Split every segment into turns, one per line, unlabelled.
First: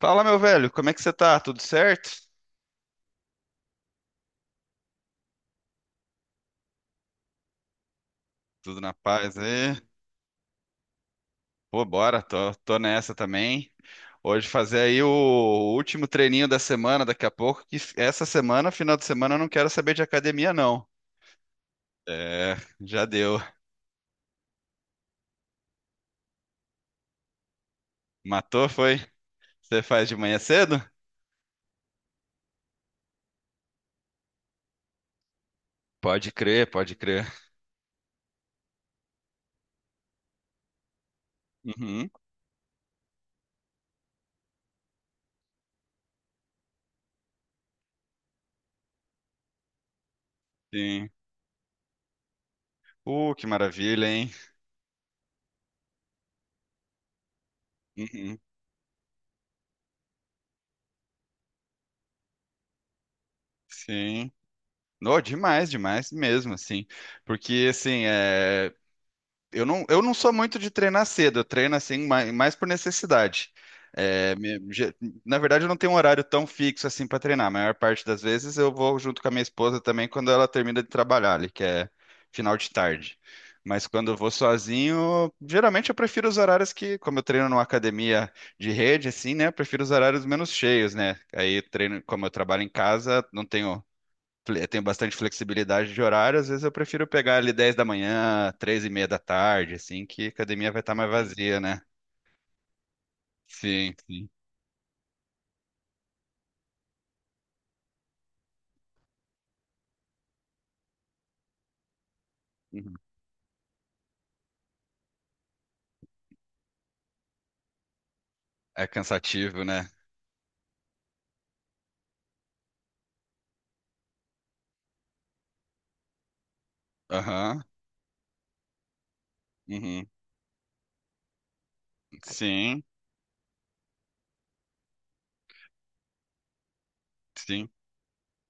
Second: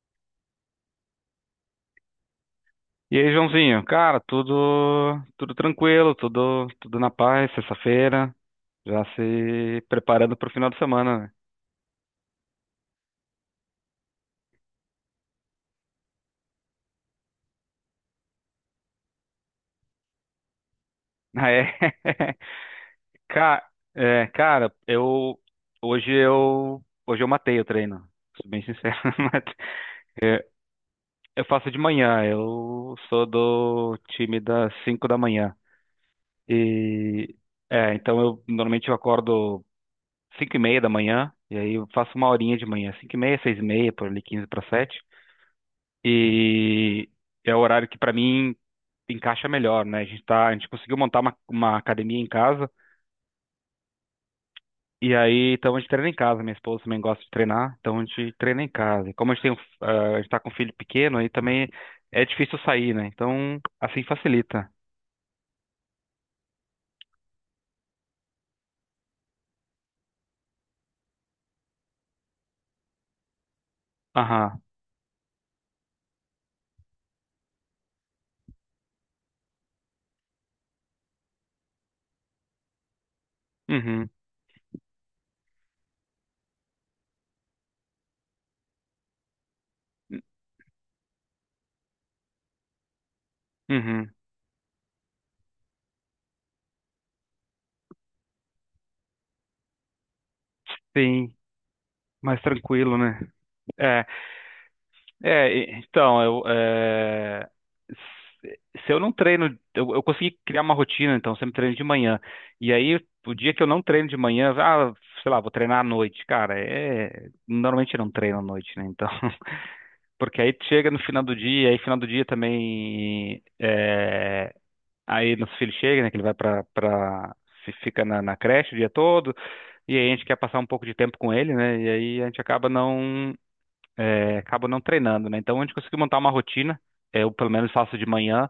Fala, meu velho, como é que você tá? Tudo certo?
E aí, Joãozinho? Cara, tudo tranquilo, tudo na paz, sexta-feira,
Tudo na
já
paz aí?
se preparando pro final de semana, né?
Pô, bora, tô nessa também. Hoje fazer aí o último treininho da semana, daqui a pouco, que essa semana, final de semana, eu não quero saber de academia, não.
Ah, é.
É, já deu.
Ca- É, cara, eu hoje eu hoje eu matei o treino. Sou bem
Matou,
sincero.
foi?
Mas
Você faz de manhã cedo?
eu faço de manhã, eu sou do time das 5 da manhã.
Pode crer, pode crer.
E é, então eu normalmente eu acordo 5h30 da manhã, e aí eu
Uhum,
faço uma horinha de manhã. 5h30, 6h30, por ali 6h45. E é o horário que pra mim encaixa melhor, né? A gente tá, a gente conseguiu
sim.
montar uma academia em casa,
Que maravilha, hein?
e aí então a gente treina em casa. Minha esposa também gosta de treinar, então a gente
Uhum,
treina em casa. E como a gente tem, a gente tá com um filho pequeno, aí também é difícil sair, né? Então assim
sim.
facilita.
No, demais, demais mesmo, assim. Porque, assim, é, eu não sou muito de treinar cedo, eu treino assim mais, por necessidade. É,
Aham.
na verdade, eu não tenho um horário tão fixo assim para treinar. A maior parte das vezes eu vou junto com a minha esposa também quando ela termina de trabalhar ali, que é final de tarde. Mas
Uhum.
quando eu vou sozinho, geralmente eu prefiro os horários que, como eu treino numa academia de rede, assim, né? Eu prefiro os horários menos cheios, né? Aí treino, como eu trabalho em casa, não tenho
Uhum.
tenho bastante flexibilidade de horário, às vezes eu prefiro pegar ali 10 da manhã, 3:30 da tarde, assim, que a academia vai estar mais
Sim,
vazia, né?
mais tranquilo, né?
Sim,
É.
sim.
Então, se se eu não treino, eu consegui criar uma rotina, então eu sempre treino de manhã. E
Uhum.
aí, o dia que eu não treino de manhã, ah, sei lá, vou treinar à noite. Cara, é, normalmente eu não treino à noite, né?
É
Então,
cansativo, né?
porque aí chega no final do dia, aí final do dia também, é, aí nosso filho chega, né, que ele vai pra, pra,
Aham.
fi- fica na creche o dia todo, e
Uhum.
aí a gente quer passar um pouco de tempo com ele, né? E aí a gente acaba
Sim,
não, acabo não treinando, né? Então a gente conseguiu montar uma rotina. Eu pelo
sim,
menos faço de manhã.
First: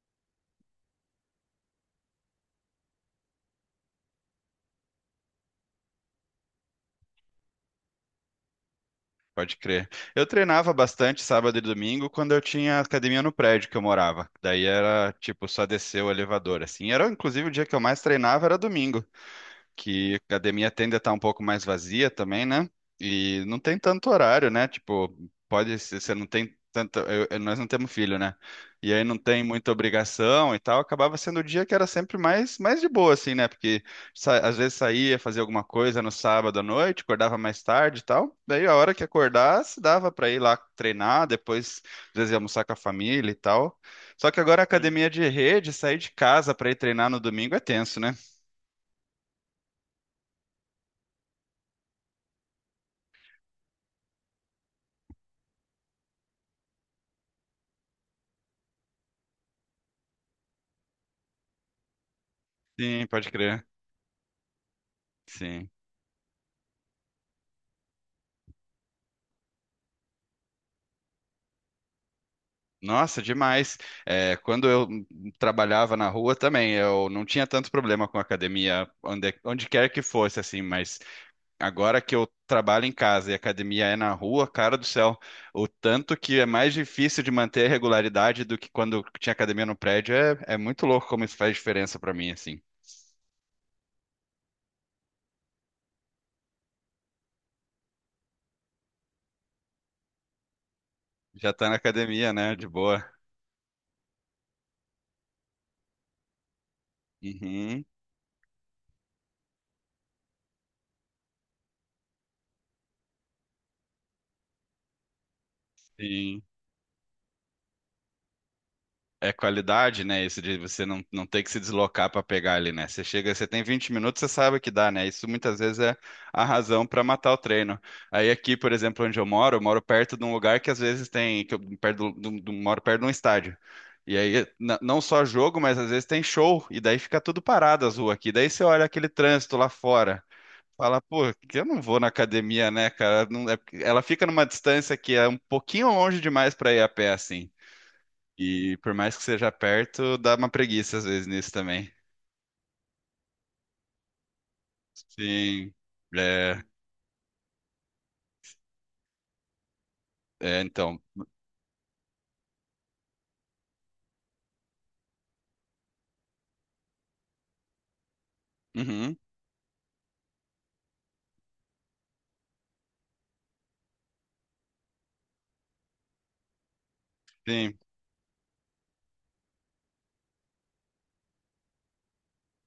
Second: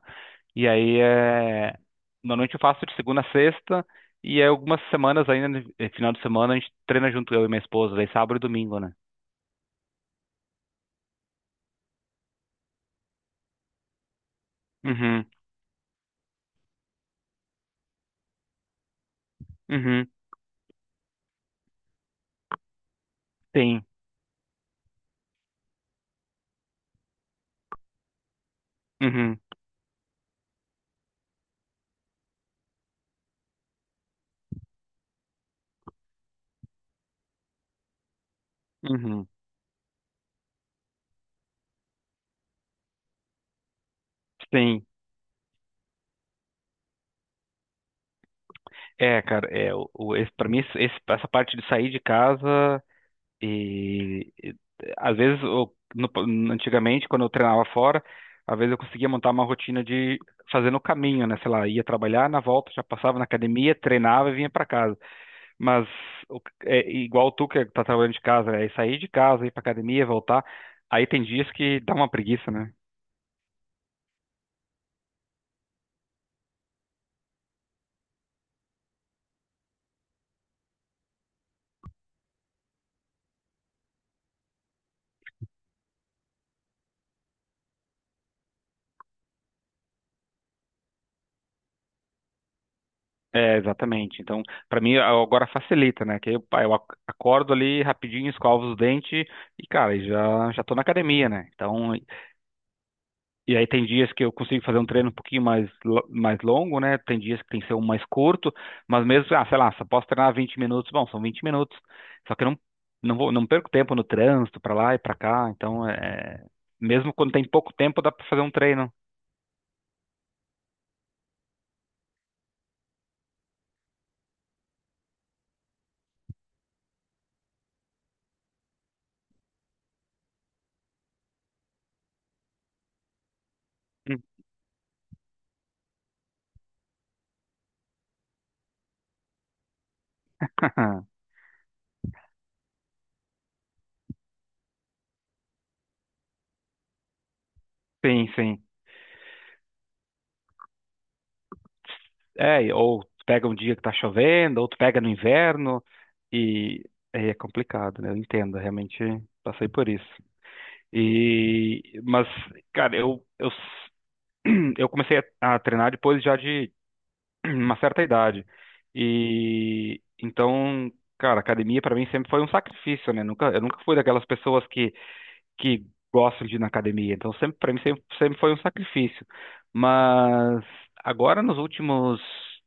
E aí é, normalmente eu faço de segunda a sexta. E aí, algumas semanas ainda, no final de semana, a gente treina junto, eu e minha esposa, daí sábado e domingo, né?
pode crer. Eu treinava bastante sábado e domingo quando eu tinha academia no prédio que eu morava. Daí era,
Uhum,
tipo, só descer o elevador, assim. Era, inclusive, o dia que eu mais treinava era domingo.
uhum,
Que a academia tende a estar um pouco mais vazia também, né? E não tem
sim,
tanto horário, né? Tipo, pode ser, você não tem tanto. Nós não temos filho, né? E aí não
uhum,
tem muita obrigação e tal. Acabava sendo o dia que era sempre mais, de boa, assim, né? Porque às vezes saía, fazia alguma coisa no sábado à noite, acordava mais tarde e tal. Daí a hora que
uhum,
acordasse, dava pra ir lá treinar, depois, às vezes, ia almoçar com a família e tal. Só que agora a
sim.
academia de rede, sair de casa pra ir treinar no domingo é tenso, né?
É, cara, é, esse, pra mim, essa parte de sair de casa. E, e, Às vezes, antigamente, quando eu treinava fora, às vezes eu conseguia montar uma rotina de fazer no caminho, né? Sei lá, ia trabalhar, na volta já
Sim,
passava na
pode crer.
academia, treinava e vinha para casa.
Sim.
Mas é igual tu que tá trabalhando de casa, é sair de casa, ir para academia, voltar. Aí tem dias que dá uma preguiça, né?
Nossa, demais. É, quando eu trabalhava na rua também, eu não tinha tanto problema com academia, onde quer que fosse, assim, mas agora que eu trabalho em casa e a academia é na rua, cara do céu, o tanto que é mais difícil de manter a regularidade do que quando tinha academia no prédio, é muito louco como isso faz diferença pra mim, assim.
É, exatamente. Então, para mim agora facilita, né? Que eu, pá, acordo ali rapidinho, escovo os dentes e, cara, já já tô na academia, né?
Já tá na
Então,
academia, né? De boa.
e aí tem dias que eu consigo fazer um treino um pouquinho mais longo, né? Tem dias que tem que ser um
Uhum,
mais curto, mas mesmo, ah, sei lá, só posso treinar 20 minutos, bom, são 20 minutos. Só que eu não vou, não perco tempo no trânsito, pra lá e pra cá, então
sim.
é... Mesmo quando tem pouco tempo, dá pra fazer um treino.
É qualidade, né? Isso de você não ter que se deslocar para pegar ali, né? Você chega, você tem 20 minutos, você sabe que dá, né? Isso muitas vezes é a razão para matar o treino. Aí aqui, por exemplo, onde eu moro perto de um lugar que às vezes tem, que eu perto moro perto de um estádio. E aí, não só jogo, mas às vezes tem show, e daí fica tudo parado as ruas aqui. Daí você olha aquele trânsito lá fora, fala, pô, que eu não vou na academia, né, cara? Ela fica numa distância que é um pouquinho longe demais para ir a pé, assim.
Sim, sim.
E por mais que seja perto, dá uma preguiça às vezes nisso também.
É, ou tu pega um dia que tá chovendo, ou tu pega no
Sim.
inverno,
É,
e aí é complicado, né? Eu entendo, realmente passei por isso.
é então.
E, mas, cara, eu eu comecei a treinar depois já de uma certa idade.
Uhum,
E então, cara, academia pra mim sempre foi um sacrifício, né? Nunca, eu nunca fui daquelas pessoas que gostam de ir na academia. Então, sempre para
sim,
mim sempre, sempre foi um sacrifício. Mas agora nos últimos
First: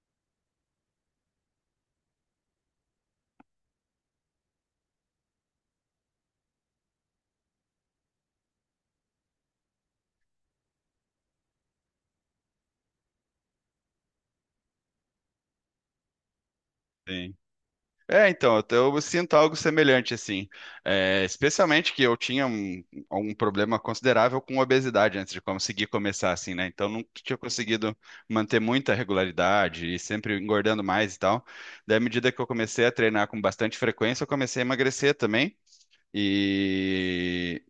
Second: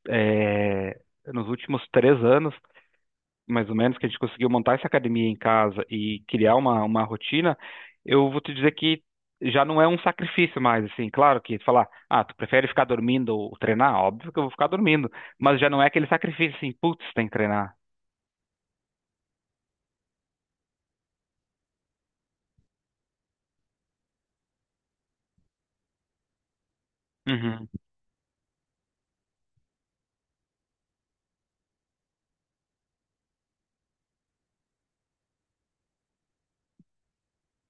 eh, 3 anos mais ou menos, que a gente conseguiu montar essa academia em casa e criar uma rotina, eu vou te dizer que já não é um sacrifício mais, assim. Claro, que falar, ah, tu prefere ficar dormindo ou treinar? Óbvio que eu vou ficar dormindo, mas já não é aquele sacrifício assim, putz, tem que
sim.
treinar.
É, então, eu sinto algo semelhante, assim. É, especialmente que eu tinha um problema considerável com obesidade antes de conseguir começar, assim, né? Então, não tinha
Uhum.
conseguido manter muita regularidade e sempre engordando mais e tal. Daí, à medida que eu comecei a treinar com bastante frequência, eu comecei a emagrecer também. E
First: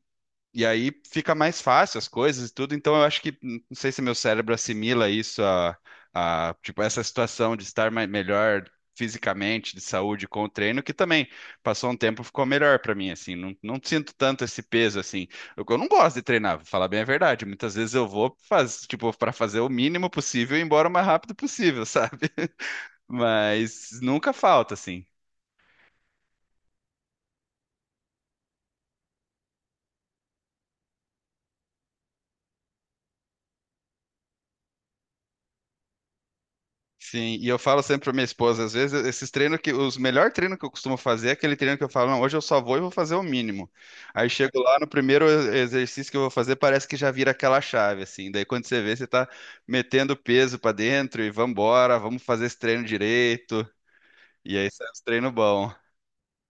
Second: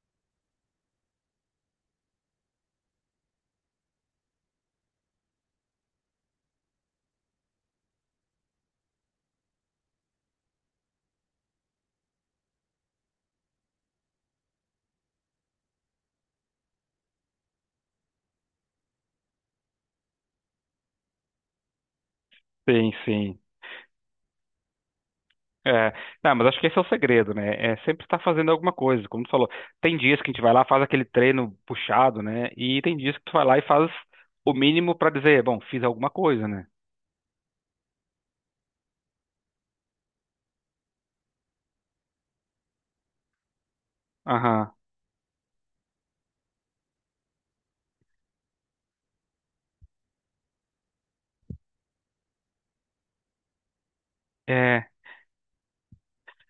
E aí fica mais fácil as coisas e tudo. Então eu acho que não sei se meu cérebro assimila isso a tipo essa situação de estar melhor fisicamente, de saúde com o treino, que também passou um tempo ficou melhor para mim assim. Não, não sinto tanto esse peso assim. Eu não gosto de treinar, vou falar bem a verdade. Muitas vezes eu vou faz, tipo para fazer o mínimo possível e ir embora o mais rápido possível, sabe?
Sim, sim.
Mas nunca falta assim.
É, não, mas acho que esse é o segredo, né? É sempre estar fazendo alguma coisa. Como tu falou, tem dias que a gente vai lá, faz aquele treino puxado, né? E tem dias que tu vai lá e faz o mínimo para dizer, bom, fiz alguma coisa, né?
Sim, e eu falo sempre pra minha esposa, às vezes, esses treinos que, os melhor treino que eu costumo fazer é aquele treino que eu falo, não, hoje eu só vou e vou fazer o mínimo. Aí chego
Aham.
lá, no primeiro exercício que eu vou fazer, parece que já vira aquela chave, assim. Daí quando você vê, você tá metendo peso pra dentro e vambora, vamos fazer esse treino direito. E aí sai
É.
os treinos bom.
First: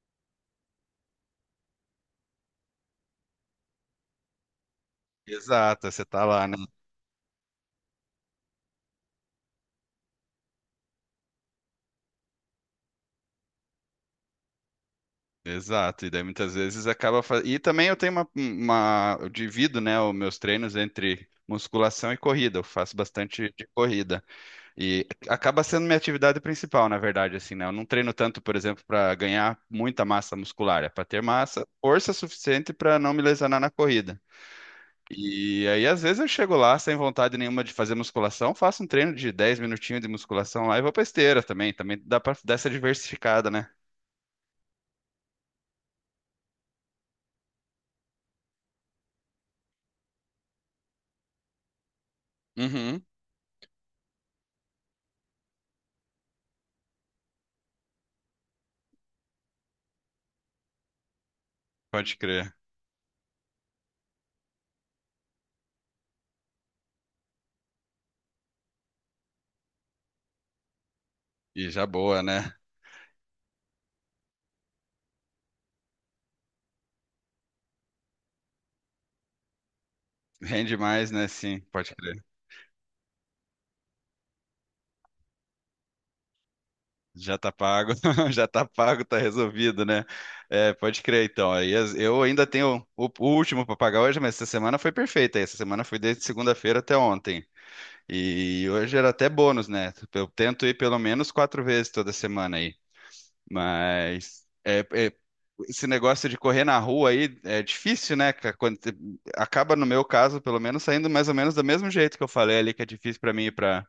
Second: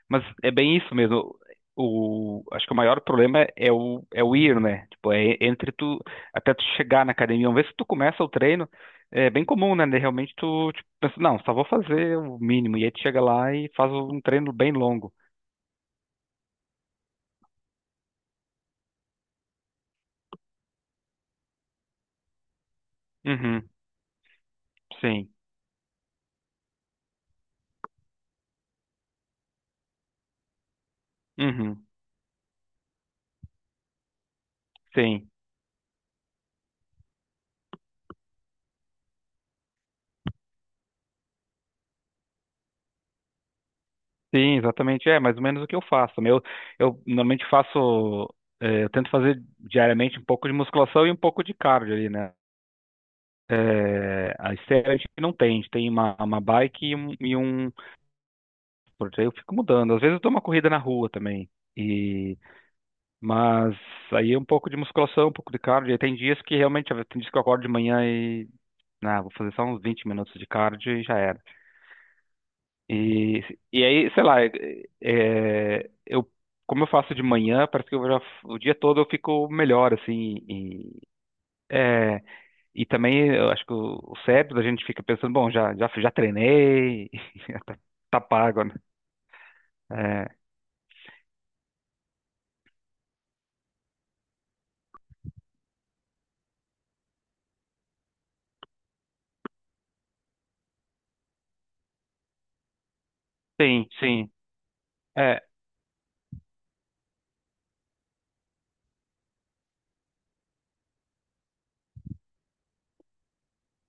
Mas é bem isso mesmo. O, acho que o maior problema é é o ir, né? Tipo, é entre
Exato,
tu,
você tá lá,
até
né?
tu chegar na academia. Uma vez que tu começa o treino, é bem comum, né? De realmente tu, tipo, pensa, não, só vou fazer o mínimo. E aí tu chega lá e faz um treino bem longo.
Exato, e daí muitas vezes acaba fazendo. E também eu tenho uma. Eu divido, né, os meus treinos entre musculação e corrida. Eu faço bastante de
Uhum,
corrida. E
sim.
acaba sendo minha atividade principal, na verdade, assim, né? Eu não treino tanto, por exemplo, para ganhar muita massa muscular, é para ter massa,
Uhum,
força suficiente para não me lesionar na corrida.
sim.
E aí, às vezes, eu chego lá sem vontade nenhuma de fazer musculação, faço um treino de 10 minutinhos de musculação lá e vou pra esteira também. Também dá pra dar essa diversificada, né?
Sim, exatamente. É mais ou menos o que eu faço. Meu, eu normalmente faço, eu tento fazer diariamente um pouco de musculação e um pouco de cardio ali, né?
Uhum,
É, a esteira a gente não tem, a gente tem uma bike e um, e um. Porque aí eu fico mudando. Às vezes eu dou uma corrida na rua também.
pode
E,
crer.
mas aí é um pouco de musculação, um pouco de cardio. E tem dias que realmente, tem dias que eu acordo de manhã e, ah, vou fazer só uns 20 minutos de cardio e já era.
E já boa, né?
E, e aí, sei lá, é, é, eu, como eu faço de manhã, parece que eu já, o dia todo eu fico melhor, assim,
Rende
e,
mais, né? Sim, pode
é,
crer.
e também eu acho que o cérebro da gente fica pensando, bom, já, já, já treinei.
Já tá pago,
Tá
já tá
pago, né?
pago, tá resolvido, né? É, pode crer, então. Aí eu ainda tenho o último para pagar hoje, mas essa semana foi perfeita. Essa semana foi desde segunda-feira até ontem. E hoje era até bônus, né? Eu tento ir pelo menos quatro vezes toda semana,
Sim, sim.
mas
É,
esse negócio de correr na rua aí é difícil, né? Quando, acaba, no meu caso, pelo menos, saindo mais ou menos do mesmo jeito que eu falei ali, que é difícil para mim ir para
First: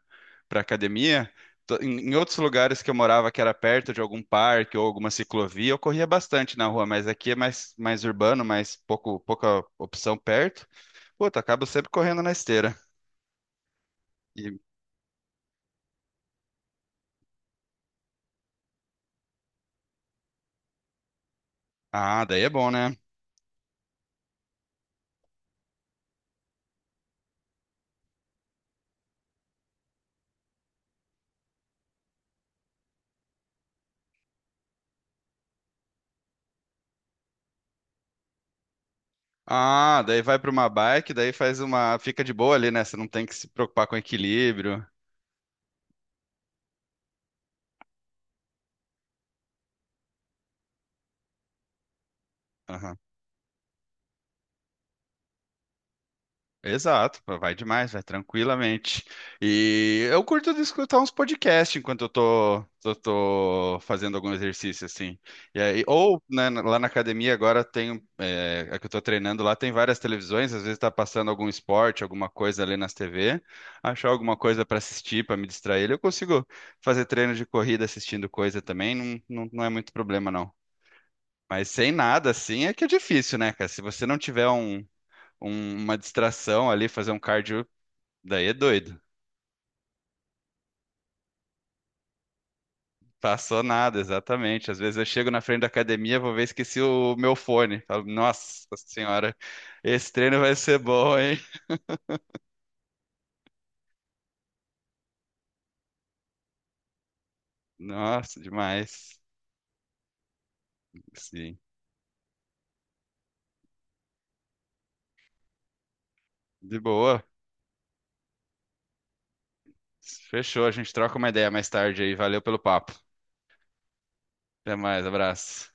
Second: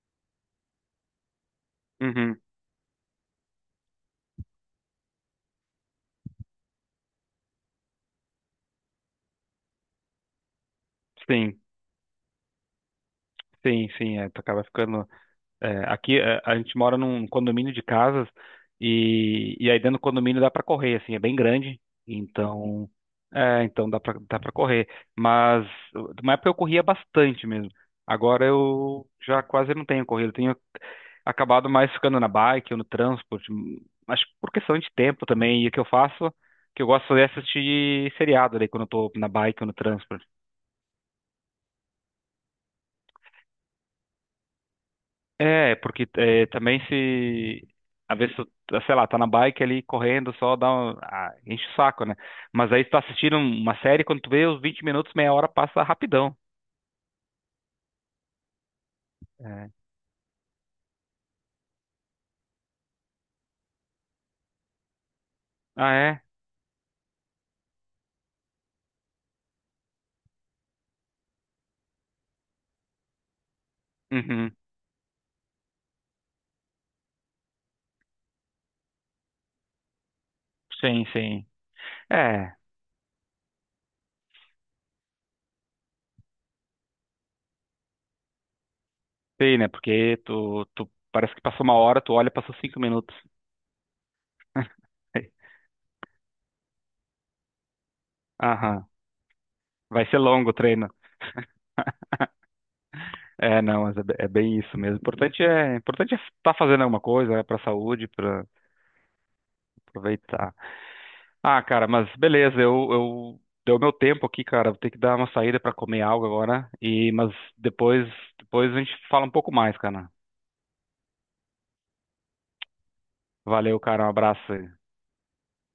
para academia. Em outros
uhum,
lugares que eu morava, que era perto de algum parque ou alguma ciclovia, eu corria bastante na rua, mas aqui é mais, urbano, mais pouco, pouca opção perto. Puta,
sim,
acabo sempre correndo na esteira.
sim, sim. É, tu
E-
acaba ficando. É, aqui é, a gente mora num condomínio de casas, e, aí dentro do condomínio dá para correr, assim, é bem grande,
ah, daí é bom,
então
né?
é, então dá para correr. Mas na época eu corria bastante mesmo. Agora eu já quase não tenho corrido, eu tenho acabado mais ficando na bike ou no transporte, mas por questão de tempo também. E o que eu faço, o que eu gosto de fazer é assistir seriado ali quando eu tô na bike ou no
Ah, daí
transporte.
vai para uma bike, daí faz uma. Fica de boa ali, né? Você não tem que se preocupar com equilíbrio.
É, porque é, também se. Às vezes, tu, sei lá, tá na bike ali correndo, só dá um, ah, enche o saco, né? Mas aí tu tá assistindo uma série, quando tu vê, os 20 minutos, meia hora passa rapidão.
Exato, pô, vai demais, vai tranquilamente.
É.
E eu curto de escutar uns podcasts enquanto eu tô fazendo algum exercício, assim. E aí,
Ah,
ou
é?
né, lá na academia agora tem, é, a que eu tô treinando lá tem várias televisões, às vezes tá passando algum esporte, alguma coisa ali nas TV, achar alguma
Uhum.
coisa pra assistir, pra me distrair, eu consigo fazer treino de corrida assistindo coisa também, não, não, não é muito problema não.
Sim, sim.
Mas sem nada
É,
assim é que é difícil, né, cara? Se você não tiver uma distração ali, fazer um cardio, daí é doido.
sim, né? Porque tu parece que passou uma hora, tu olha, passou 5 minutos.
Passou nada, exatamente. Às vezes eu chego na frente da academia, vou ver, esqueci o meu fone. Falo, nossa
Aham.
senhora,
Vai
esse
ser
treino
longo o
vai ser
treino.
bom, hein?
É, não, mas é, é bem isso mesmo. O importante é estar fazendo alguma coisa, né, pra saúde,
Nossa,
para
demais.
aproveitar.
Sim.
Ah, cara, mas beleza, eu deu meu tempo aqui, cara. Vou ter que dar uma saída pra comer algo agora.
De
E
boa.
mas depois, depois a gente fala um pouco mais, cara.
Fechou, a gente troca uma ideia mais tarde aí. Valeu pelo papo.
Valeu, cara. Um abraço aí.
Até mais, abraço.